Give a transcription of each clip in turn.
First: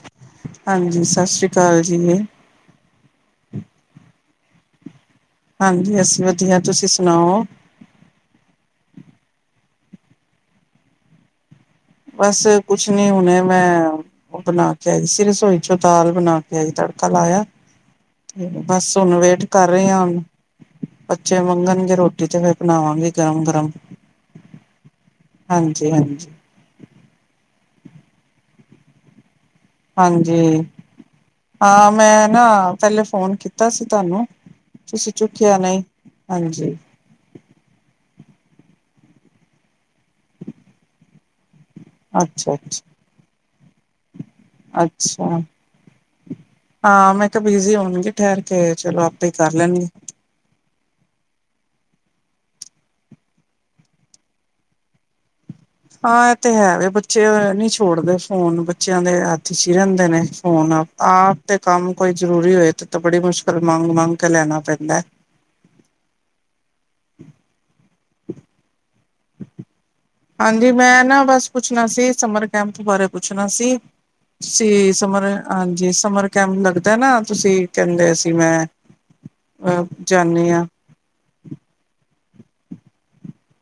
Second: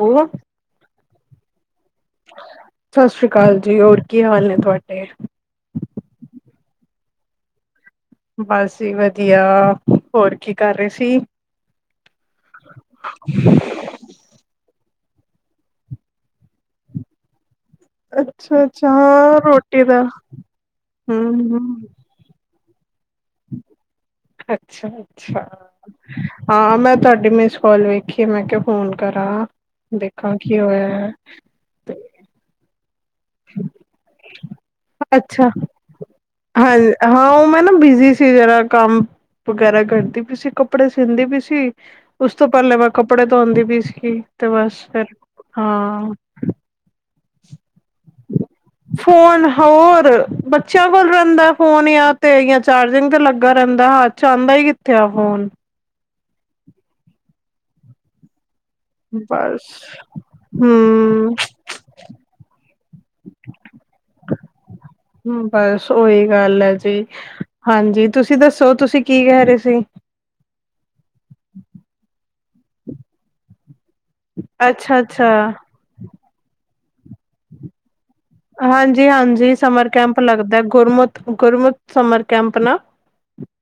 ਉਹ ਹਾਂਜੀ, ਸਤਿ ਸ੍ਰੀ ਅਕਾਲ ਜੀ। ਸਤਿ ਸ੍ਰੀ ਅਕਾਲ ਜੀ, ਹੋਰ ਕੀ ਹਾਲ ਨੇ ਤੁਹਾਡੇ? ਹਾਂਜੀ, ਅਸੀਂ ਵਧੀਆ ਤੁਸੀਂ ਸੁਣਾਓ? ਬਸ ਜੀ ਵਧੀਆ, ਹੋਰ ਕੀ ਕਰ ਰਹੇ ਸੀ? ਬਸ ਕੁਛ ਨੀ, ਹੁਣੇ ਮੈਂ ਬਣਾ ਕੇ ਆਈ ਸੀ ਰਸੋਈ ਚੋਂ, ਦਾਲ ਬਣਾ ਕੇ ਆਈ ਤੜਕਾ ਲਾਇਆ। ਅੱਛਾ ਅੱਛਾ ਬਸ ਹੁਣ ਹਾਂ ਵੇਟ ਕਰ ਰੋਟੀ ਰਹੇ ਦਾ ਆ, ਬੱਚੇ ਹਮ ਹਮ ਮੰਗਣਗੇ ਰੋਟੀ ਤੇ ਫ਼ਿਰ ਬਣਾਵਾਂਗੀ ਗਰਮ-ਗਰਮ। ਅੱਛਾ ਅੱਛਾ, ਹਾਂਜੀ-ਹਾਂਜੀ, ਹਾਂਜੀ। ਹਾਂ ਮੈਂ ਤੁਹਾਡੀ ਮਿਸ ਕੋਲ ਵੇਖੀ ਏ ਮੈਂ ਕਿਹਾ ਫੋਨ ਕਰਾਂ। ਦੇਖਾਂ ਕੀ ਹਾਂਜੀ, ਹੋਇਆ ਹੈ। ਹਾਂ ਮੈਂ ਨਾ ਪਹਿਲੇ ਫ਼ੋਨ ਕੀਤਾ ਸੀ ਤੁਹਾਨੂੰ, ਤੁਸੀਂ ਅੱਛਾ ਚੁੱਕਿਆ ਨਹੀਂ, ਹਾਂਜੀ। ਹਾਂ ਹਾਂ ਉਹ ਮੈਂ ਨਾ ਬਿਜੀ ਸੀ ਜਰਾ, ਕੰਮ ਵਗੈਰਾ ਕਰਦੀ ਪਈ ਸੀ, ਕੱਪੜੇ ਸੀਦੀ ਪਈ ਸੀ। ਉਸ ਤੋਂ ਪਹਿਲੇ ਅੱਛਾ-ਅੱਛਾ, ਮੈਂ ਕੱਪੜੇ ਧੋਂਦੀ ਪਈ ਸੀਗੀ। ਅੱਛਾ, ਹਾਂ ਮੈਂ ਮੈਂ ਕਿਆ ਬਿਜੀ ਹੋਣਗੇ ਠਹਿਰ ਕੇ ਚਲੋ ਆਪੇ ਕਰ ਲੈਣਗੇ। ਬੱ ਬੱਚਿਆਂ ਕੋਲ ਰਹਿੰਦਾ ਫ਼ੋਨ ਜਾਂ ਤੇ ਜਾਂ ਚਾਰਜਿੰਗ ਤੇ ਲੱਗਾ ਰਹਿੰਦਾ, ਹੱਥ ਚ ਆਂਦਾ ਹੀ ਕਿੱਥੇ ਆ ਫੋਨ। ਹਾਂ ਐ ਤੇ ਹੈ ਵੇ ਬੱਚੇ ਨੀ ਛੋਡਦੇ ਫੋਨ‌। ਬੱਚਿਆਂ ਦੇ ਹੱਥ ਬਸ ਚ ਰਹਿੰਦੇ ਨੇ ਫ਼ੋਨ, ਹੂੰ ਆਪ ਤੇ ਕੰਮ ਕੋਈ ਜਰੂਰੀ ਹੋਏ ਤੇ ਤੇ ਬੜੀ ਮੁਸ਼ਕਲ ਮੰਗ-ਮੰਗ ਕੇ ਲੈਣਾ ਪੈਂਦਾ। ਬਸ ਉਈ ਗੱਲ ਐ ਜੀ ਹਾਂਜੀ, ਤੁਸੀਂ ਦੱਸੋ ਤੁਸੀਂ ਕੀ ਕੈ ਰੇ ਸੀ? ਹਾਂਜੀ ਮੈਂ ਨਾ ਬਸ ਪੁੱਛਣਾ ਸੀ, ਸਮਰ ਕੈਂਪ ਬਾਰੇ ਪੁੱਛਣਾ ਸੀ। ਤੁਸੀਂ ਅੱਛਾ ਸਮਰ ਅੱਛਾ ਹਾਂਜੀ, ਸਮਰ ਕੈਂਪ ਲੱਗਦਾ ਨਾ, ਤੁਸੀਂ ਕੈ ਦੇ ਸੀ ਮੈਂ ਹਾਂਜੀ ਹਾਂਜੀ ਅ ਸਮਰ ਕੈਂਪ ਜਾਂਦੀ ਲੱਗਦਾ, ਹਾਂ ਗੁਰਮਤਿ ਗੁਰਮਤਿ ਸਮਰ ਕੈਂਪ ਨਾ?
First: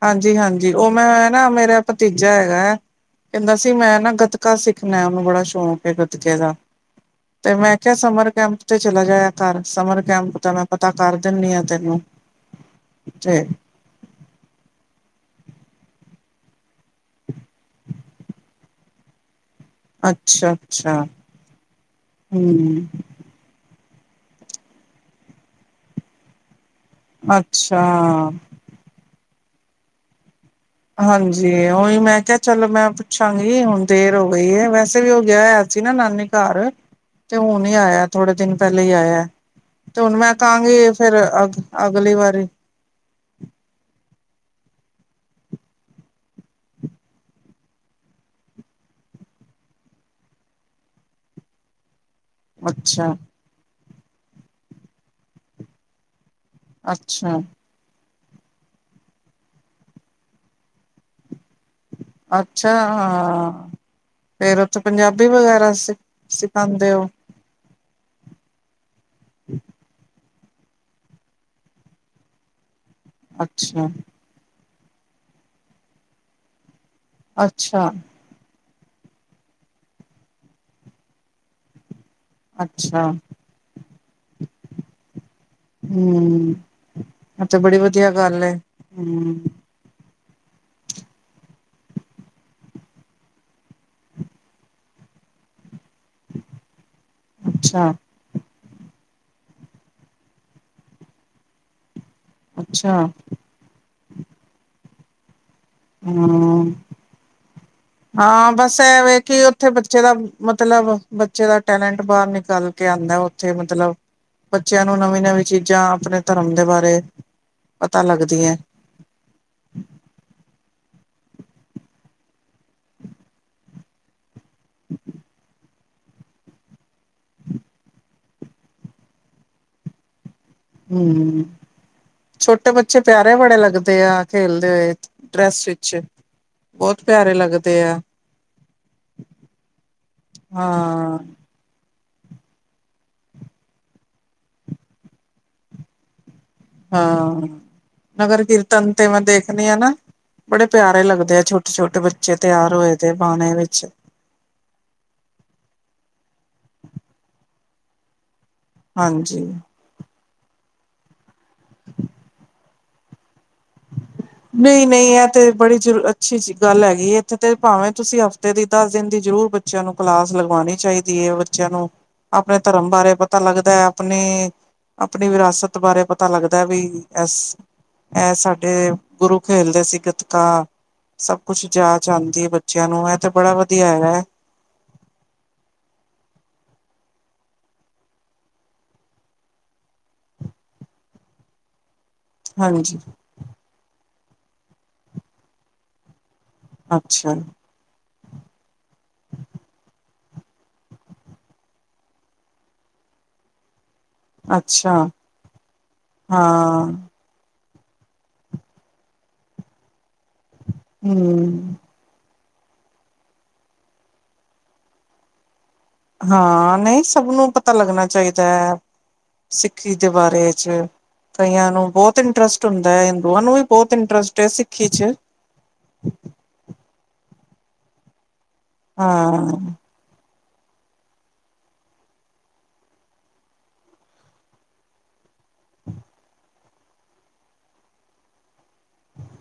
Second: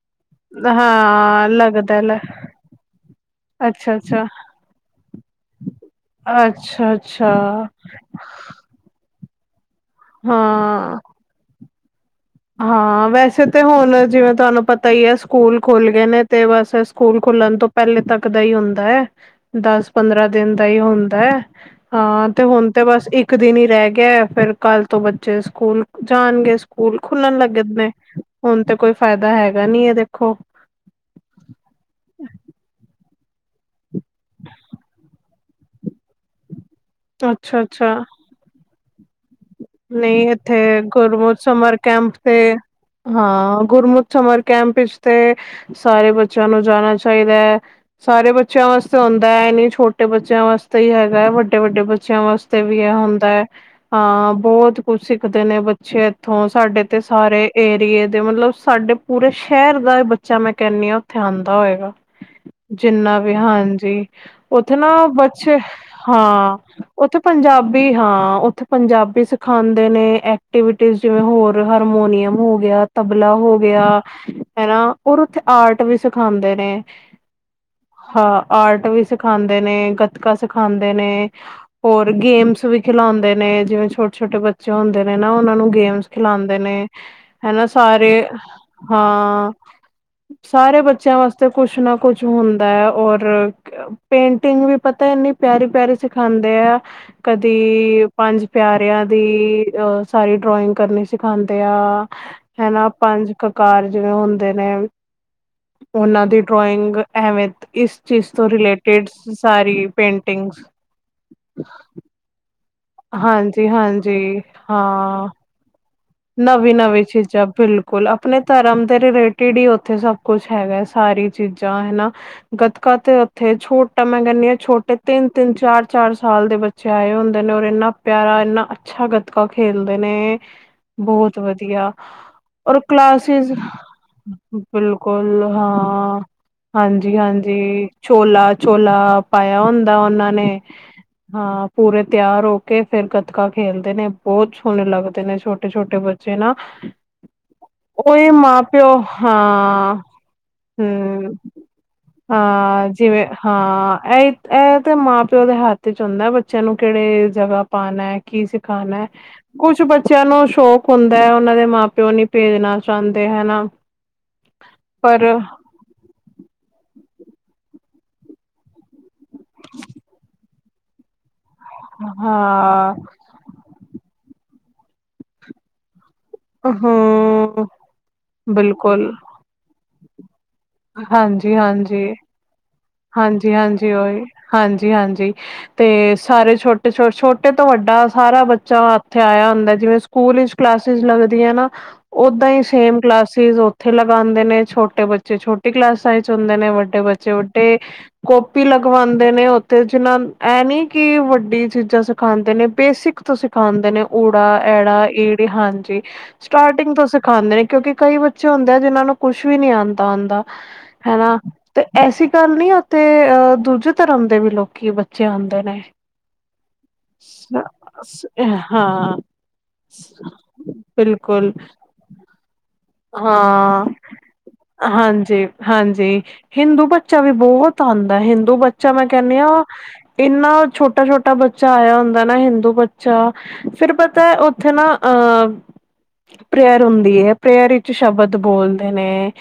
ਹਾਂਜੀ ਹਾਂਜੀ, ਉਹ ਮੈਂ ਨਾ ਹਾਂ ਮੇਰਾ ਲੱਗਦਾ ਲੈ ਭਤੀਜਾ ਹੈਗਾ। ਕਹਿੰਦਾ ਸੀ ਅੱਛਾ ਮੈਂ ਨਾ ਅੱਛਾ ਗੱਤਕਾ ਸਿੱਖਣਾ, ਉਹਨੂੰ ਬੜਾ ਸ਼ੌਂਕ ਐ ਗੱਤਕੇ ਦਾ, ਅੱਛਾ ਅੱਛਾ ਤੇ ਮੈਂ ਮੈਂ ਕਿਆ ਸਮਰ ਕੈਂਪ ਤੇ ਚਲਾ ਜਾਇਆ ਕਰ, ਸਮਰ ਕੈਂਪ ਤਾਂ ਮੈਂ ਪਤਾ ਹਾਂ ਕਰ ਦਿੰਦੀ ਆ ਤੈਨੂੰ। ਹਾਂ, ਵੈਸੇ ਤੇ ਹੋਣ ਜਿਵੇਂ ਤੁਹਾਨੂੰ ਪ ਤਈ ਐ ਸਕੂਲ ਖੁੱਲ ਗਏ ਨੇ ਤੇ ਬਸ ਸਕੂਲ ਖੁੱਲਣ ਤੋਂ ਪੈਲੇ ਤੱਕ ਦਾ ਈ ਹੁੰਦਾ ਐ। ਦਾਸ-ਪੰਦਰਾਂ ਅੱਛਾ ਦਿਨ ਦਾ ਈ ਅੱਛਾ ਹੁੰਦਾ ਐ, ਹਾਂ ਤੇ ਹੁਣ ਤੇ ਹਮ ਬਸ ਇ ਇੱਕ ਦਿਨ ਹੀ ਰੈ ਗਿਆ, ਫੇਰ ਕੱਲ ਤੋਂ ਬੱਚੇ ਸਕੂਲ ਜਾਣਗੇ ਸਕੂਲ। ਖੁੱਲਣ ਲੱਗੇ ਅੱਛਾ ਨੇ, ਹੁਣ ਤੇ ਕੋਈ ਫੈਦਾ ਹੈਗਾ ਨੀ ਐ ਦੇਖੋ। ਹਾਂਜੀ, ਓਈ ਮੈਂ ਕਿਹਾ ਚਲੋ ਮੈਂ ਪੁੱਛਾਂਗੀ ਹੁਣ ਦੇਰ ਹੋ ਗਈ ਏ, ਵੈਸੇ ਵੀ ਓ ਗਿਆ ਹੋਇਆ ਸੀ ਨਾ ਨਾਨੀ ਘਰ ਤੇ ਅੱਛਾ ਹੁਣ ਈ ਆਇਆ, ਥੋੜੇ ਦਿਨ ਪੈਲੇ ਈ ਆਇਆ। ਤੇ ਹੁਣ ਨਈ ਮੈਂ ਏਥੇ ਕਹਾਂਗੀ ਫਿਰ ਗੁਰਮੁਤ ਅ ਸਮਰ ਅਗਲੀ ਕੈਂਪ ਵਾਰੀ ਤੇ ਹਾਂ, ਗੁਰਮੁਤ ਸਮਰ ਕੈਂਪ ਵਿੱਚ ਤੇ - ਸਾਰੇ ਬੱਚਿਆਂ ਨੂੰ ਜਾਣਾ ਚਾਈਦਾ ਐ। ਸਾਰੇ ਬੱਚਿਆਂ ਵਾਸਤੇ ਹੁੰਦਾ ਐ, ਏ ਨੀ ਛੋਟੇ ਬੱਚਿਆਂ ਵਾਸਤੇ ਈ ਹੈਗਾ, ਵੱਡੇ-ਵੱਡੇ ਬੱਚਿਆਂ ਵਾਸ ਤੇ ਵੀ ਐ ਅੱਛਾ ਹੁੰਦਾ ਏ, ਹਾਂ, ਬਹੋਤ ਕੁਛ ਸਿੱਖਦੇ ਨੇ ਬ ਛੇ ਏਥੋਂ, ਸਾਡੇ ਤੇ ਅੱਛਾ ਸਾਰੇ ਏਰੀਏ ਤੇ ਮਤਲਬ ਸਾਡੇ ਪੂਰੇ ਸ਼ਹਿਰ ਦਾ ਬੱਚਾ, ਮੈਂ ਕੈਨੀ ਆ, ਉੱਥੇ ਆਂਦਾ ਹੋਏਗਾ। ਅੱਛਾ ਜਿੰਨਾ ਵੀ ਹਾਂ ਹਾਂਜੀ, ਫੇਰ ਉੱਥੇ ਨਾ ਪੰਜਾਬੀ ਬਚੇ, ਵਗੈਰਾ ਸਿ ਹਾਂ, ਸਿਖਾਉਂਦੇ ਹੋ ਉੱਥੇ ਪੰਜਾਬੀ ਹਾਂ, ਉੱਥੇ ਪੰਜਾਬੀ ਸ ਖਾਂਦੇ ਨੇ ਐਕਟੀਵਿਟੀਜ, ਜਿਵੇਂ ਹੋਰ ਹਾਰਮੋਨੀਅਮ ਹੋਗਿਆ। ਤਬਲਾ ਅੱਛਾ ਹੋਗਿਆ, ਹੈਨਾ ਹੋਰ ਉਥੇ ਆਰਟ ਵੀ ਸਿਖਾਂਦੇ ਨੇ। ਅੱਛਾ। ਹਾਂ, ਆਰਟ ਵੀ ਸਿਖਾਂਦੇ ਨੇ, ਗਤਕਾ ਸਿਖਾਂਦੇ ਨੇ। ਹੋਰ ਗੇਮਸ ਵੀ ਅੱਛਾ ਖਿਲਾਂਉਦੇ ਨੇ, ਜਿਵੇਂ ਛੋ ਟੇ ਬੱਚੇ ਹੁੰਦੇ ਨੇ ਨਾ, ਉਨਾਂ ਨੂੰ ਗੇਮਸ ਹਮ ਖਿਲਾਂਦੇ ਨੇ, ਇਹ ਤੇ ਹੈਨਾ ਬੜੀ ਵਧੀਆ ਸਾਰੇ ਗੱਲ ਏ ਹੂੰ ਹਾਂ। ਸਾਰੇ ਬੱਚਿਆਂ ਵਾਸਤੇ, ਕੁਛ ਨਾ ਕੁਛ ਹੁੰਦੈ, ਔਰ ਪੇਂਟਿੰਗ ਵੀ ਪਤਾ ਏਨੀ ਪਿਆਰੀ-ਪਿਆਰੀ ਸਿਖਾਂਦੇ ਆ। ਅੱਛਾ ਕਦੀ, ਪੰਜ ਪਿਆਰ ਆ ਦੀ ਸਾਰੀ ਡਰੌਇੰਗ ਕਰਨੀ ਸਿਖਾਂਦੇ ਆ, ਹੈਨਾ ਅੱਛਾ ਪੰਜ ਕਕਾਰ ਜਿਵੇਂ ਹੁੰਦੇ ਨੇ, ਉਹਨਾਂ ਦੀ ਹੂੰ ਡਰੌਇੰਗ ਐਵੇਂ ਇਸ ਚੀਜ਼ ਤੋਂ ਹਾਂ, ਬਸ ਰਿਲੇਟਿਡ ਐਵੇ ਕੇ ਉੱਥੇ ਸਾਰੀ ਬੱਚੇ ਦਾ ਪੇਂਟਿੰਗਸ ਮਤਲਬ, ਬੱਚੇ ਦਾ ਟੈਲੇਂਟ ਬਾਰ ਨਿਕਲ ਕੇ ਆਂਦਾ ਉੱਥੇ ਤੇ ਮਤਲਬ ਹਾਂਜੀ, ਬੱਚਿਆਂ ਨੂੰ ਨਵੀਂ ਹਾਂ, ਨਵੀਂ ਚੀਜ਼ਾਂ ਆਪਣੇ ਧਰਮ ਦੇ ਬਾਰੇ ਨਵੀਂ-ਨਵੀਂ ਚੀਜ਼ਾ ਪਤਾ ਬਿਲਕੁਲ, ਅਪਣੇ ਲੱਗਦੀ ਹੈ ਧਰਮ ਦੇ ਰਿਲੇਟਿਡ ਹੀ ਉੱਥੇ ਸਭ ਕੁਛ ਹੈਗਾ, ਸਾਰੀ ਚੀਜ਼ਾਂ ਹੈਨਾ। ਗੱਤਕਾ ਤੇ ਉੱਥੇ ਛੋਟਾ ਮੈਂ ਕੈਂਨੀ ਆ ਛੋਟੇ ਤਿੰਨ-ਤਿੰਨ, ਚਾਰ-ਚਾਰ ਸਾਲ ਦੇ ਬੱਚੇ ਆਏ ਹੁੰਦੇ ਨੇ, ਔਰ ਏਨਾ ਪਿਆਰਾ ਇੰਨਾ ਅੱਛਾ ਗੱਤਕਾ ਖੇਲਦੇ ਨੇ, ਬਹੋਤ ਹੂੰ ਵਧੀਆ। ਛੋਟੇ ਔਰ ਬੱਚੇ ਪਿਆਰੇ ਕਲਾਸਿਸ, ਬੜੇ ਲੱਗਦੇ ਆ ਖੇਲਦੇ ਹੋਏ ਬਿਲਕੁਲ ਡਰੈਸ ਵਿੱਚ ਹਾਂ। ਬਹੁਤ ਪਿਆਰੇ ਲੱਗਦੇ ਹਾਂਜੀ-ਹਾਂਜੀ, ਆ ਚੋਲਾ-ਚੋਲਾ ਪਾਇਆ ਹੁੰਦਾ ਉਨ੍ਹਾਂ ਨੇ, ਹਾਂ ਹਾਂ। ਪੂਰੇ ਤਿਆਰ ਹੋਕੇ, ਫੇਰ ਗ ਤਕਾ ਖੇਲਦੇ ਨੇ, ਬੋਤ ਛੋਣੇ ਲੱਗਦੇ ਨੇ, ਛੋਟੇ-ਛੋਟੇ ਬੱਚੇ ਨਾ। ਹਾਂ ਓਈ ਨਗਰ ਕੀਰਤਨ ਮਾਂ-ਪਿਓ, ਤੇ ਮੈਂ ਦੇਖਣੀ ਆ ਨਾ ਹਾਂ। ਬੜੇ ਪਿਆਰੇ ਹੂੰ, ਲੱਗਦੇ ਆ ਛੋਟੇ ਛੋਟੇ ਬੱਚੇ ਤਿਆਰ ਹਾਂ, ਹੋਏ ਦੇ ਜਿਵੇਂ ਬਾਣੇ ਵਿੱਚ ਹਾਂ, ਐਈ ਐ ਤੇ ਮਾਂ-ਪਿਓ ਦੇ ਹੱਥ 'ਚ ਹੁੰਦਾ, ਬੱਚਿਆਂ ਨੂੰ ਕੇਹੜੇ ਜਗ੍ਹਾ ਪਾਣਾ ਏ, ਕੀ ਸ ਖਾਣੈ, ਹਾਂਜੀ ਕੁੱਛ ਬ ਬੱਚਿਆਂ ਨੂੰ ਸ਼ੌਕ ਹੁੰਦਾ ਐ, ਉਹਨਾਂ ਦੇ ਮਾਂ-ਪਿਓ ਨੀ ਭੇਜਣਾ ਚਾੰਹਦੇ ਹੈਨਾ। ਨਹੀਂ-ਨਹੀਂ, ਐ ਤੇ ਬੜੀ ਜਰ ਅੱਛੀ ਗੱਲ ਹੈਗੀਏ, ਇੱਥੇ ਤੇ ਭਾਵੇਂ ਤੁਸੀਂ ਦੀ, ਦਸ ਦਿਨ ਦੀ ਜ਼ਰੂਰ ਬੱਚਿਆਂ ਨੂੰ ਕਲਾਸ ਲਗਵਾਣੀ ਚਾਹੀਦੀ ਏ, ਬੱਚਿਆਂ ਨੂੰ, ਆਪਣੇ ਧਰਮ ਹਾਂ ਬਾਰੇ ਪਤਾ ਪਤਾ ਲੱਗਦਾ ਐ, ਆਪਣੇ, ਆਪਣੀ ਵਿਰਾਸਤ ਬਾਰੇ ਪਤਾ ਲੱਗਦਾ ਵੀ ਅ ਸ, ਹੂੰ ਐ ਸਾਡੇ ਬਿਲਕੁਲ ਗੁਰੂ ਖੇਲਦੇ ਸੀ ਗਤਕਾ। ਸਭ ਹਾਂਜੀ ਕੁਛ ਹਾਂਜੀ ਜਾਚ ਆਂਦੀ ਏ ਬੱਚਿਆਂ ਨੂੰ, ਐ ਤੇ ਬੜਾ ਵਧੀਆ ਹਾਂਜੀ-ਹਾਂਜੀ ਹੈਗਾ ਉਹੀ ਏ। ਹਾਂਜੀ-ਹਾਂਜੀ। ਤੇ ਸਾਰੇ ਛੋਟੇ, ਛੋ ਛੋਟੇ ਤੋਂ ਵੱਡਾ ਸਾਰਾ ਬੱਚਾ ਇੱਥੇ ਆਇਆ ਹੁੰਦਾ ਜਿਵੇਂ ਸਕੂਲ ਈਚ ਕਲਾਸਿਸ ਲੱਗਦੀਆਂ ਏ ਨਾ। ਓਦਾਂ ਈ ਹਾਂਜੀ ਸੇਮ ਕਲਾਸਿਸ ਉੱਥੇ ਲਗਾਂਦੇ ਨੇ, ਛੋਟੇ ਬੱਚੇ ਛੋ ਕਲਾਸਾਂ ਵਿੱਚ ਹੁੰਦੇ ਨੇ, ਵੱਡੇ ਬੱਚੇ ਅੱਛਾ ਵੱਡੇ ਕਪੀ ਲਗਵਾਂਦੇ ਨੇ ਉੱਥੇ, ਜਿਹਨਾ, ਐ ਨੀ ਕਿ ਵੱਡੀ ਚੀਜ਼ਾਂ ਸਿਖਾਂਦੇ ਨੇ ਬੇਸਿਕ ਸਿਖਾਂਦੇ ਨੇ ੳੜਾ ਅੱਛਾ ਐੜਾ ਈੜੀ ਹਂਜੀ ਹਾਂ ਸਟਾਰਟਿੰਗ ਤੋਂ ਸ ਖਾਂਦੇ ਨੇ ਕਿਉਂਕਿ ਕਈ ਬੱਚੇ ਹੁੰਦੇ ਆ ਜਿਹਨਾਂ ਨੂੰ ਕੁਛ ਵੀ ਨੀ ਆਉਂਦਾ ਆਉਂਦਾ ਹਨਾ ਹਮ ਤੇ ਐਸੀ ਗੱਲ ਨੀ ਉੱਥੇ ਅਹ ਦੂਜੇ ਧਰਮ ਦੇ ਵੀ ਲੋਕੀ ਬੱਚੇ ਆਂਦੇ ਨੇ। ਹਾਂ ਨਹੀਂ ਸਭ ਨੂੰ ਪਤਾ ਲੱਗਨਾ ਚੈਦਾ ਐ। ਹਾਂ ਸਿੱਖੀ ਦੇ ਬਾਰੇ ਚ ਬਿਲਕੁਲ ਕਈਆਂ ਨੂੰ ਬੋੱਤ ਇੰਟਰਸਟ ਹੁੰਦਾ ਐ ਤੁੱਨੂੰ ਨੂੰ ਵੀ ਹਾਂ ਬੋੱਤ ਇੰਟਰਸਟ ਐ ਸਿੱਖੀ ਚ। ਹਂਜੀ, ਹਿੰਦੂ ਬੱਚਾ ਵੀ ਬੋੱਤ ਆਂਦਾ ਹਿੰਦੂ ਬੱਚਾ ਮੈਂ ਹਾਂ ਕੈਨੀਆਂ। ਇੰਨਾ ਛੋਟਾ, ਛੋਟਾ ਬੱਚਾ ਆਇਆ ਹੁੰਦਾ ਨਾ ਹਿੰਦੂ ਬੱਚਾ। ਫੇਰ ਪਤਾ ਔਥੇ ਨਾ ਅਹ ਪ੍ਰੇਅਰ ਹੁੰਦੀ ਏ। ਪ੍ਰੇਅਰ ਵਿਚ ਸ਼ਬਦ ਬੋਲਦੇ ਨੇ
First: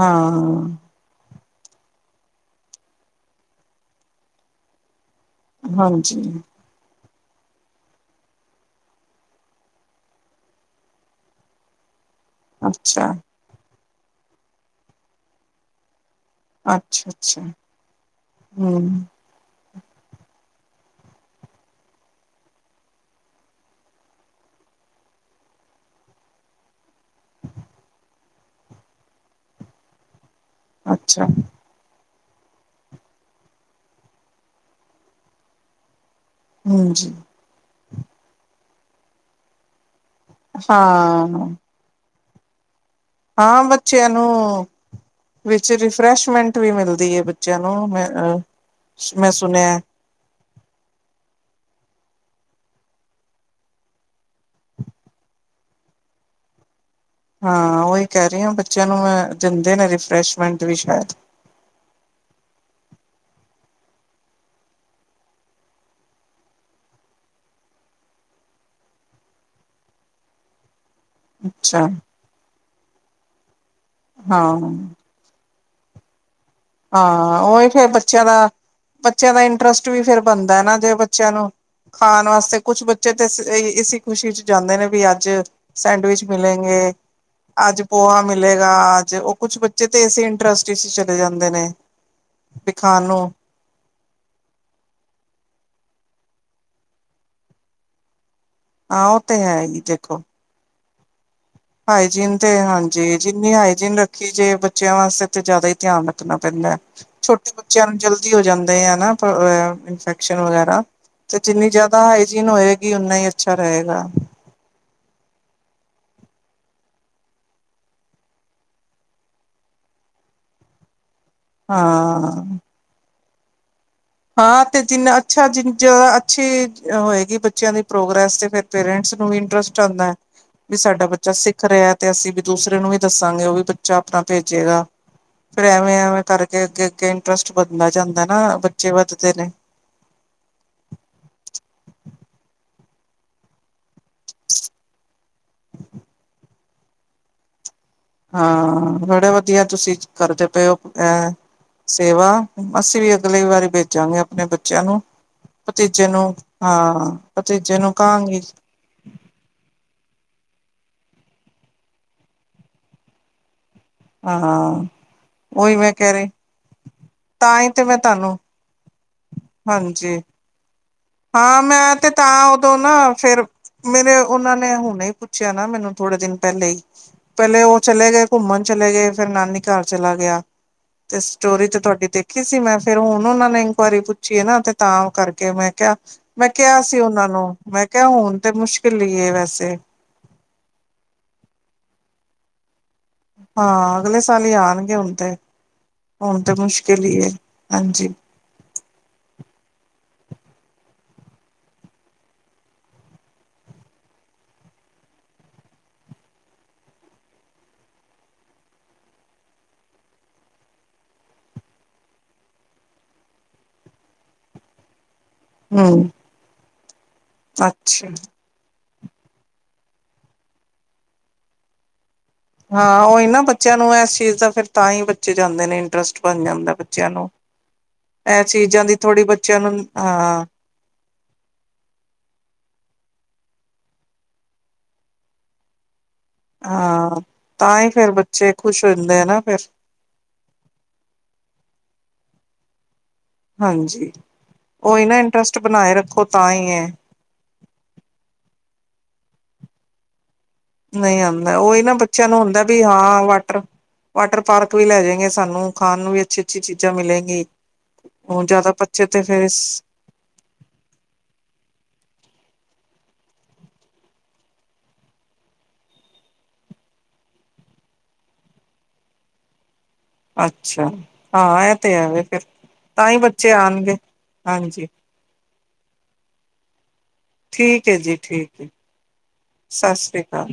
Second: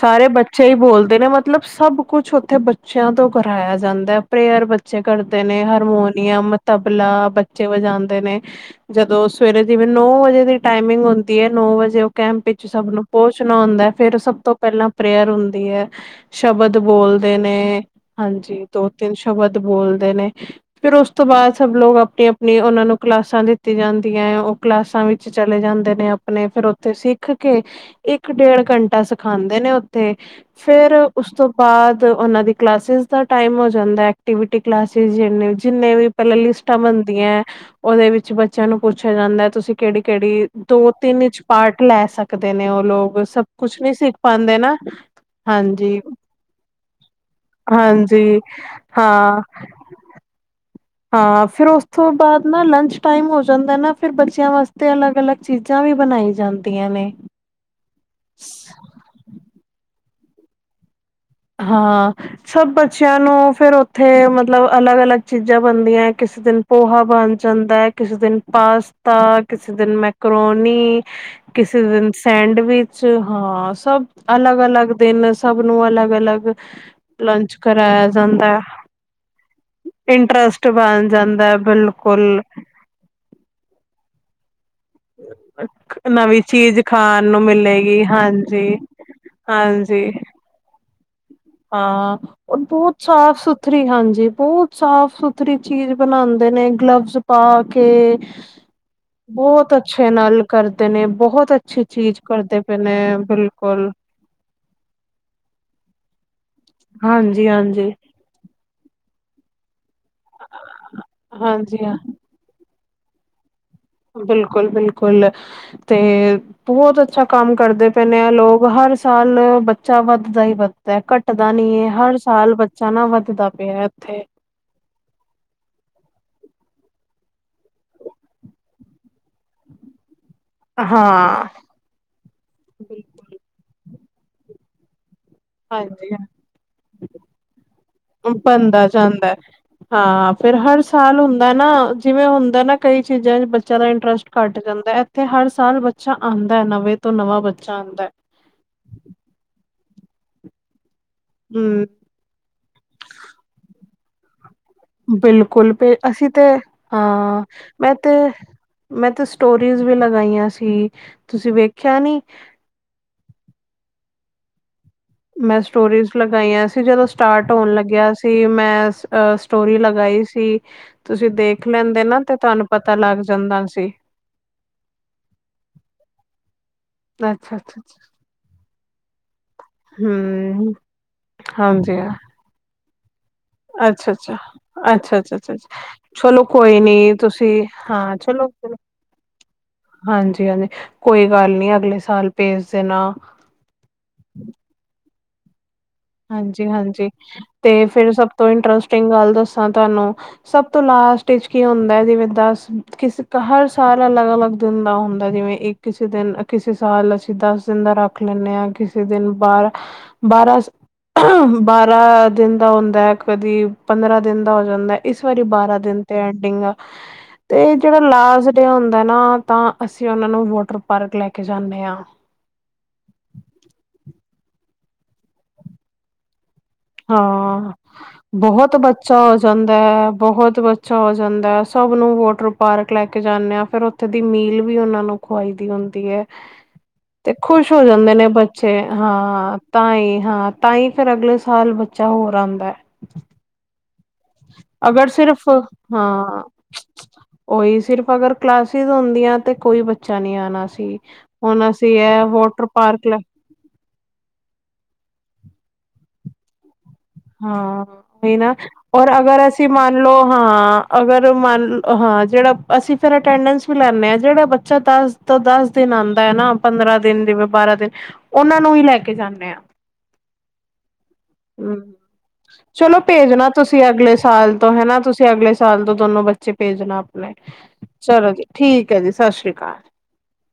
ਸਾਰੇ ਬੱਚੇ ਈ ਬੋਲਦੇ ਨੇ ਮ ਮਤਲਬ ਸਭ ਕੁਛ ਉੱਥੇ ਬੱਚਿਆਂ ਤੋਂ ਕਰਇਆ ਜੈਂਦਾ ਐ। ਪ੍ਰੇਅਰ ਬੱਚੇ ਕਰਦੇ ਨੇ ਹਾਂਜੀ ਹਾਰਮੋਨੀਅਮ ਤਬਲਾ ਬੱਚੇ ਵਜਾਂਦੇ ਨੇ। ਜਦੋਂ ਸਵੇਰੇ ਜਿਵੇਂ ਨੋ ਵਜੇ ਦੀ ਟਾਈਮਿੰਗ ਹੁੰਦੀ ਏ। ਨੋ ਵਜੇ ਕੈਂਪ ਵਿੱਚ ਸਭ ਨੂੰ ਅੱਛਾ ਪਹੁੰਚਨਾ ਹੁੰਦਾ। ਫੇਰ ਸਭ ਤੋਂ ਪੈਲਾਂ ਪ੍ਰੇਅਰ ਹੁੰਦੀ ਐ। ਸ਼ਬਦ ਅੱਛਾ ਬੋਲਦੇ ਅੱਛਾ ਨੇ ਹਂਜੀ, ਦੋ ਹਮ ਤਿੰਨ ਸ਼ਬਦ ਬੋਲਦੇ ਨੇ। ਫਿਰ ਉਸ ਤੋਂ ਬਾਦ ਸਭ ਲੋਕ ਅਪਨੀ ਅਪਨੀ ਉਨਾਂ ਨੂੰ ਕਲਾਸਾਂ ਦਿੱਤੀ ਜੈਂਦੀਆਂ ਔ। ਕਲਾਸਾਂ ਵਿੱਚ ਚਲੇ ਜਾਂਦੇ ਨੇ ਅਪਨੇ ਫੇਰ ਔ। ਸਿੱਖ ਕੇ ਇੱਕ ਡੇਢ ਘੰਟਾ ਸਿਖਾਂਦੇ ਨੇ ਉੱਥੇ। ਫੇਰ ਅੱਛਾ ਉਸ ਤੋਂ ਬਾਦ ਉਨਾਂ ਦੀ ਕਲਾਸਿਸ ਦਾ ਟਾਈਮ ਹੋ ਜੈਂਦਾ। ਐਕਟੀਵਿਟੀ ਕਲਾਸਿਸ ਜਿੰਨੇ ਜਿੰਨੇ ਵੀ ਪੈਲਾਂ ਲਿਸਟਾਂ ਹਾਂਜੀ ਬਨਦੀਆਂ ਔਦੇ ਵਿੱਚ ਬੱਚਿਆਂ ਨੂੰ ਪੁੱਛਿਆ ਜੈਂਦਾ ਐ। ਤੁਸੀਂ ਕੇੜੀ ਕੇੜੀ ਦੋ ਤਿੰਨ ਇੱਚ ਹਾਂ ਪਾਰਟ ਲੈ ਸਕਦੇ ਨੇ ਔ ਲੋਕ। ਸਭ ਹਾਂ ਕੁਛ ਨੀ ਬੱਚਿਆਂ ਸਿੱਖ ਨੂੰ ਪਾਂਦੇ ਨਾ। ਵਿੱਚ ਹਂਜੀ, ਰਿਫਰੈਸ਼ਮੈਂਟ ਵੀ ਮਿਲਦੀ ਹੈ ਬੱਚਿਆਂ ਨੂੰ ਮੈਂ ਹਂਜੀ ਮੈਂ ਹਾਂ। ਸੁਣਿਆ ਹਾਂ ਫੇਰ ਉਸ ਤੋਂ ਬਾਦ ਨਾ ਲੰਚ ਟਾਈਮ ਹੋ ਜੈਂਦਾ ਨਾ। ਫਿਰ ਬੱਚਿਆਂ ਵਾਸਤੇ ਅਲੱਗ ਅਲੱਗ ਚੀਜ਼ਾਂ ਵੀ ਬਨਾਈ ਜਾਂਦੀਆਂ ਨੇ। ਹਾਂ ਔਹੀ ਕਹਿ ਰਹੀ ਹਾਂ ਬੱਚਿਆਂ ਨੂੰ ਦਿੰਦੇ ਨੇ ਰਿਫਰੈਸ਼ਮੈਂਟ ਵੀ ਸ਼ਾਇਦ। ਹਾਂ। ਸਭ ਬੱਚਿਆਂ ਨੂੰ ਫੇਰ ਉੱਥੇ ਮਤਲਬ ਅਲੱਗ ਅਲੱਗ ਚੀਜ਼ਾਂ ਬਨਦੀਆਂ। ਕਿਸੇ ਦਿਨ ਪੋਹਾ ਬਨ ਜਾਂਦਾ ਐ। ਕਿਸੇ ਦਿਨ ਪਾਸਤਾ, ਕਿਸੇ ਦਿਨ ਮੈਕਰੋਨੀ। ਕਿਸੇ ਅੱਛਾ ਦਿਨ ਸੈਂਡਵਿਚ ਹਾਂ ਸਭ ਅਲੱਗ ਹਾਂ ਅਲੱਗ ਦਿਨ। ਸਭ ਨੂੰ ਅਲਗ ਅਲਗ। ਹਾਂ ਔਹੀ ਫੇਰ ਬੱਚਿਆਂ ਦਾ ਬੱਚਿਆਂ ਦਾ ਇੰਟਰਸਟ ਵੀ ਹੈ ਫੇਰ ਬਨਦਾ ਇੰਟਰਸਟ ਨਾ। ਜੇ ਬਣ ਬੱਚਿਆਂ ਜਾਂਦਾ ਨੂੰ ਹੈ ਖਾਨ ਬਿਲਕੁਲ ਵਾਸਤੇ ਕੁਛ ਤੇ ਇਸੀ ਖੁਸ਼ੀ ਚ ਜਾਂਦੇ ਨੇ ਬਚੇ। ਵੀ ਅੱਜ ਸੈਂਡਵਿਚ ਨਵੀਂ ਚੀਜ਼ ਮਿਲੇਗੈ, ਖਾਣ ਨੂੰ ਅੱਜ ਮਿਲੇਗੀ ਪੋਹਾ ਹਾਂਜੀ ਮਿਲੇਗਾ, ਅੱਜ ਕੁਛ ਬੱਚੇ ਤੇ ਹਾਂਜੀ ਇਸੇ ਇੰਟਰਸਟ ਚ ਚਲੇ ਜਾਂਦੇਨੇ। ਹਾਂ ਔਹ ਬੋੱਤ ਸਾਫ ਸੁਥ ਰੀ ਹਾਂਜੀ, ਬਹੁਤ ਸਾਫ਼ ਸੁਥਰੀ ਚੀਜ਼ ਬਨਾਦੇ ਨੇ, ਗਲਵਜ਼ ਪਾ ਕੇ ਹਾਂ ਉਹ ਤੇ ਹੈ ਬੋੱਤ ਹੀ ਅੱਛੇ ਦੇਖੋ ਨਾਲ ਕਰਦੇ ਨੇਬੋੱਤ ਅੱਛ ਹਾਈਜੀਨ ਤੇ ਹਂਜੀ ਜਿੰਨੀ ਹਾਈਜੀਨ ਰੱਖ ਕਿ ਜੇ ਬੱਚਿਆਂ ਵਾਸਤੇ ਤੇ ਜੈ਼ਦਾ ਹੀ ਧਿਆਨ ਰੱਖਨਾ ਪੈਂਦਾ। ਹਾਂਜੀ ਛੋਟੇ ਬੱਚਿਆਂ ਹਾਂਜੀ ਨੂੰ ਜਲਦੀ ਹੋ ਜਾਂਦੇ ਇਨਫੈਕਸ਼ਨ ਵਗੈਰਾਤੇ ਜਿੰਨੀ ਹਾਂਜੀ ਹਾਂ ਜੈ਼ਦਾ ਜਿਨੂੰ ਹੋਏਗੀ ਉਨਾ ਈ ਅੱਛਾ ਰਹੇਗਾ। ਬਿਲਕੁੱਲ, ਬਿਲਕੁੱਲ ਤੇ ਬੋੱਤ ਅੱਛਾ ਕੰਮ ਕਰਦੇ ਪਏ ਨੇ। ਲੋਕ ਹਰ ਸਾਲ ਬੱਚਾ ਵੱਧਦਾ ਹੀ ਵੱਧ ਐ ਘੱਟਦਾ ਨੀ ਏ, ਹਰ ਹਾਂ ਸਾਲ ਬੱਚਾ ਨਾ ਵੱਧਦਾ ਪਿਆ ਇੱਥੇ। ਹਾਂ ਤੇ ਜਿੰਨਾ ਅੱਛਾ, ਜਿੰ ਜਾਦਾ ਅੱਛੀ ਹੋਏਗੀ ਬੱਚਿਆਂ ਦੀ ਪ੍ਰੋਗਰੈਸ ਤੇ ਫੇਰ ਪੇਰੈਂਟਸ ਨੂੰ ਵੀ ਇੰਟਰਸਟ ਆਂਦੈ, ਵੀ ਸਾਡਾ ਬੱਚਾ ਹਾਂ ਸਿੱਖ ਰਿਐ। ਤੇ ਅਸੀਂ ਵੀ ਦੂਸਰੇ ਨੂੰ ਵੀ ਦੱਸਾਂਗੇ, ਉਹ ਵੀ ਬੱਚਾ ਆਪਨਾ ਭੇਜੇਗਾ। ਫੇਰ ਹਾਂਜੀ ਐਵੇਂ-ਐਵੇਂ ਕਰਕੇ ਅੱਗੇ-ਅੱਗੇ ਇੰਟਰਸਟ ਵਨਦਾ ਜਾਂਦੈ ਨਾ ਬੱਚੇ ਵੱਧਦੇ ਜਾਂਦੈ। ਨੇ ਹਾਂ ਫੇਰ ਹਰ ਸਾਲ ਹੁੰਦੈ ਏ ਨਾ, ਜਿਵੇਂ ਹੁੰਦਾ ਨਾ ਕਈ ਚੀਜ਼ਾਂ ਚ ਬੱਚਿਆਂ ਦਾ ਇੰਟਰਸਟ ਘੱਟ ਜਾਂਦੈ। ਤੇ ਹਰ ਸਾਲ ਬੱਚਾ ਆਂਦੈ, ਨਵੇਂ ਤੋਂ ਨਵਾਂ ਬੱਚਾ ਆਦੈ। ਹਾਂ ਬੜੇ ਵਧੀਆ ਤੁਸੀਂ ਕਰਦੇ ਪਏ ਉ ਐ ਹੂੰ। ਸੇਵਾ ਅਸੀਂ ਵੀ ਅਗਲੇ ਵਾਰੀ ਭੇਜਾਂਗੇ ਪਨੇ ਬੱ ਬਿਲਕੁਲ ਭੇ ਅਸੀਂ ਤੇ, ਹਾਂ ਭਤੀਜੇ ਨੂੰ ਮੈਂ ਤੇ ਕਹਾਂਗੀ ਮੈਂ ਤੇ ਸਟੋਰੀਜ਼ ਵੀ ਲਗਾਈਆਂ ਸੀ, ਤੁਸੀਂ ਵੇਖਿਆ ਨੀ? ਹਾਂ। ਮੈਂ ਉਹੀ ਸਟੋਰੀਜ਼ ਕਹਿ ਰਹੀ ਲਗਾਈਆਂ ਸੀ, ਜਦੋਂ ਸਟਾਰਟ ਤਾਂ ਹੀ ਹੋਨ ਤੇ ਮੈਂ ਲੱਗਿਆ ਤੁਹਾਨੂੰ ਸੀ ਮੈਂ ਅ ਸਟੋਰੀ ਹਾਂਜੀ ਲਗਾਈ ਸੀ। ਤੁਸੀਂ ਹਾਂ, ਦੇਖ ਮੈਂ ਲੈਂਦੇ ਤੇ ਨਾ ਤਾਂ ਤੁਹਾਨੂੰ ਉਦੋਂ ਪਤਾ ਨਾ ਲੱਗ ਫੇਰ ਜਾਂਦਾ ਸੀ ਮੇਰੇ ਉਨਾਂ ਨੇ ਹੁਨੇ ਈ ਪੁੱਛਿਆ ਨਾ, ਮੈਨੂੰ ਥੋੜੇ ਦਿਨ ਪੈਲੇ ਈ। ਅੱਛਾ, ਅੱਛਾ ਅੱਛਾ। ਘੁੰਮਣ ਚਲੇ ਗਏ ਫੇਰ ਨਾਨੀ ਘਰ ਚਲਾ ਗਿਆ, ਹਮ ਤੇ ਸਟੋਰੀ ਤੇ ਹਾਂਜੀ ਤੁਹਾਡੀ ਦੇਖ ਕੀ ਸੀ ਮੈਂ ਫੇਰ ਹੁਨ ਉਨਾਂ ਨੇ ਇਨਕੁਆਇਰੀ ਅੱਛਾ ਅੱਛਾ ਪੁੱਛੀ ਐ ਨਾ, ਤੇ ਤਾਂ ਅੱਛਾ ਅੱਛਾ ਕਰਕੇ ਅੱਛਾ ਮੈਂ ਕਿਆ ਚਲੋ ਮੈਂ ਕੋਈ ਕਿਆ ਸੀ, ਨੀ ਉਨਾਂ ਨੂੰ ਤੁਸੀਂ ਮੈਂ ਕਿਆ ਹੁਨ ਤੇ ਮੁਸ਼ਕਿਲ ਈ ਵੈਸੇ। ਹਾਂਜੀ-ਹਾਂਜੀ ਕੋਈ ਗੱਲ ਨੀ, ਅਗਲੇ ਸਾਲ ਭੇਜ ਦੇਨਾ। ਹਾਂ, ਅਗਲੇ ਸਾਲ ਈ ਆਨਗੇ ਹੁਨ ਤੇ। ਹੁਣ ਤੇ ਮੁਸ਼ਕਿਲ ਹਾਂਜੀ-ਹਾਂਜੀ, ਹੀ ਹੈ ਤੇ ਹਾਂਜੀ ਫੇਰ ਸਭ ਤੋਂ ਇੰਟਰਸਟਿੰਗ ਗੱਲ ਦੱਸਾਂ ਤੁਆਨੂੰ। ਸਭ ਤੋਂ ਲਾਸਟ ਵਿਚ ਕੀ ਹੁੰਦੈ, ਜਿਵੇਂ ਦਸ ਕਿਸ ਹਰ ਸਾਲ ਅਲੱਗ-ਅਲੱਗ ਦਿਨ ਦਾ ਹੁੰਦਾ ਜਿਵੇਂ ਇੱਕ ਕਿਸੇ ਦਿਨ ਕਿਸੇ ਸਾਲ ਅਸੀਂ ਦਸ ਦਿਨ ਦਾ ਰੱਖ ਲੈਂਨੇ ਆਂ, ਕਿਸੇ ਦਿਨ ਬਾਰਾਂ, ਬਾਰਾਂ ਬਾਰਾਂ ਦਿਨ ਦਾ ਹੁੰਦੈ, ਕਦੀ ਪੰਦਰਾਂ ਦਿਨ ਦਾ ਹੋ ਜਾਂਦੈ। ਇਸ ਵਾਰੀ ਬਾਰਾਂ ਦਿਨ ਹਮ ਤੇ ਐਂਡਿੰਗ ਆ, ਤੇ ਜੇੜਾ ਅੱਛਾ ਲਾਜ ਕੱਢਿਆ ਹੁੰਦੈ ਨਾ ਤਾਂ ਅਸੀਂ ਉਨਾਂ ਨੂੰ ਵੋਟਰ ਪਾਰਕ ਲੈ ਕੇ ਜਾਂਨੇ ਆਂ। ਹਾਂ ਉਈ ਨਾ ਬੱਚਿਆਂ ਨੂੰ ਐਸ ਚੀਜ਼ ਦਾ ਫੇਰ ਤਾਂ ਈ ਬੱਚੇ ਜਾਂਦੇ ਨੇ, ਇੰਟਰਸਟ ਬਨ ਜਾਂਦੈ ਬ ਹਾਂ ਬਹੁਤ ਦੀ ਬੱਚਾ ਥੋੜ੍ਹੀ ਹੋ ਬੱਚਿਆਂ ਨੂੰ ਜਾਂਦੈ, ਹਾਂ ਬਹੁਤ ਬ ਅੱਛਾ ਹੋ ਜਾਂਦਾ ਸਭ ਨੂੰ ਵੋਟਰ ਪਾਰਕ ਲੈ ਕੇ ਜਾਂਨੇ ਆ, ਫਿਰ ਉੱਥੇ ਦੀ ਮੀਲ ਵੀ ਉਨਾਂ ਨੂੰ ਖਵਾਈ ਦੀ ਹੁੰਦੀ ਐ। ਹਾਂ ਤੇ ਖ਼ੁਸ਼ ਤਾਂ ਹੋ ਹੀ ਫੇਰ ਜਾਂਦੇ ਨੇ ਬੱਚੇ ਖੁਸ਼ ਹੁੰਦੇ ਆ ਨਾ ਫਿਰ ਹਾਂ ਤਾਂਈ ਹਾਂ ਤਾਂ ਹੀ, ਫੇਰ ਅਗਲੇ ਸਾਲ ਬੱਚਾ ਹੋਰ ਆਂਦੈ। ਹਾਂਜੀ, ਉਈ ਅਗਰ ਨਾ ਸਿਰਫ ਇੰਟਰਸਟ ਬਨਾਈ ਰੱਖੋ ਤਾਂਈ ਏ। ਉਈ ਸਿਰਫ਼ ਅਗਰ ਕਲਾਸਿਸ ਹੁੰਦੀਆਂ, ਤੇ ਕੋਈ ਬੱਚਾ ਨੀ ਆਨਾ ਸੀ। ਨਈ ਆਂਦਾ ਹੁਣ ਉਈ ਨਾ ਅਸੀਂ ਇਹ ਬੱਚਿਆਂ ਨੂੰ ਹੁੰਦੈ, ਵੋਟਰ ਵੀ ਪਾਰਕ ਹਾਂ ਵਾਟਰ ਵਾਟਰ ਪਾਰਕ ਵੀ ਲੈ ਜੇਂਗੇ ਸਾਨੂੰ, ਖਾਣ ਨੂੰ ਵੀ ਅੱਛੀ- ਅੱਛੀ ਚੀਜ਼ਾਂ ਮਿਲੇ ਹਾਂ ੳਈ ਨਾ ਔਰ ਅਗਰ ਫੇਰ ਅਸੀਂ ਮ ਲੋ ਹਾਂ ਅਗਰ ਮੰਨ ਹਾਂ, ਜਿਹੜਾ ਅਸੀਂ ਫੇਰ ਅਟੈਂਡੈਂਸ ਵੀ ਲੈਂਨੇ ਹਾਂ ਜੇੜਾ ਬੱਚਾ ਦਸ ਤੋਂ ਦਸ ਦਿਨ ਆਂਦਾ ਏ ਨਾ ਪੰਦਰਾਂ ਦਿਨ ਜਿਵੇਂ ਬਾਰਾਂ ਦਿਨ ਉਨਾਂ ਨੂੰ ਵੀ ਲੈ ਕੇ ਜਾਂਨੇ ਆ ਅੱਛਾ ਹਾਂ ਐ ਤੇ ਹੈ ਵੇ ਫੇਰ ਚਲੋ ਭੇਜਨਾ ਤੁਸੀਂ ਅਗਲੇ ਸਾਲ ਤੋਂ ਹਾਂਜੀ ਹਨਾ ਤੁਸੀਂ ਅਗਲੇ ਸਾਲ ਤੋਂ ਦੋਨੋ ਬੱਚੇ ਭੇਜਨਾ। ਠੀਕ ਹੈ ਚਲੋ ਜੀ ਠੀਕ ਏ ਜੀ ਸਸ ਸ੍ਰੀ ਕਾਲ। ਆਹ।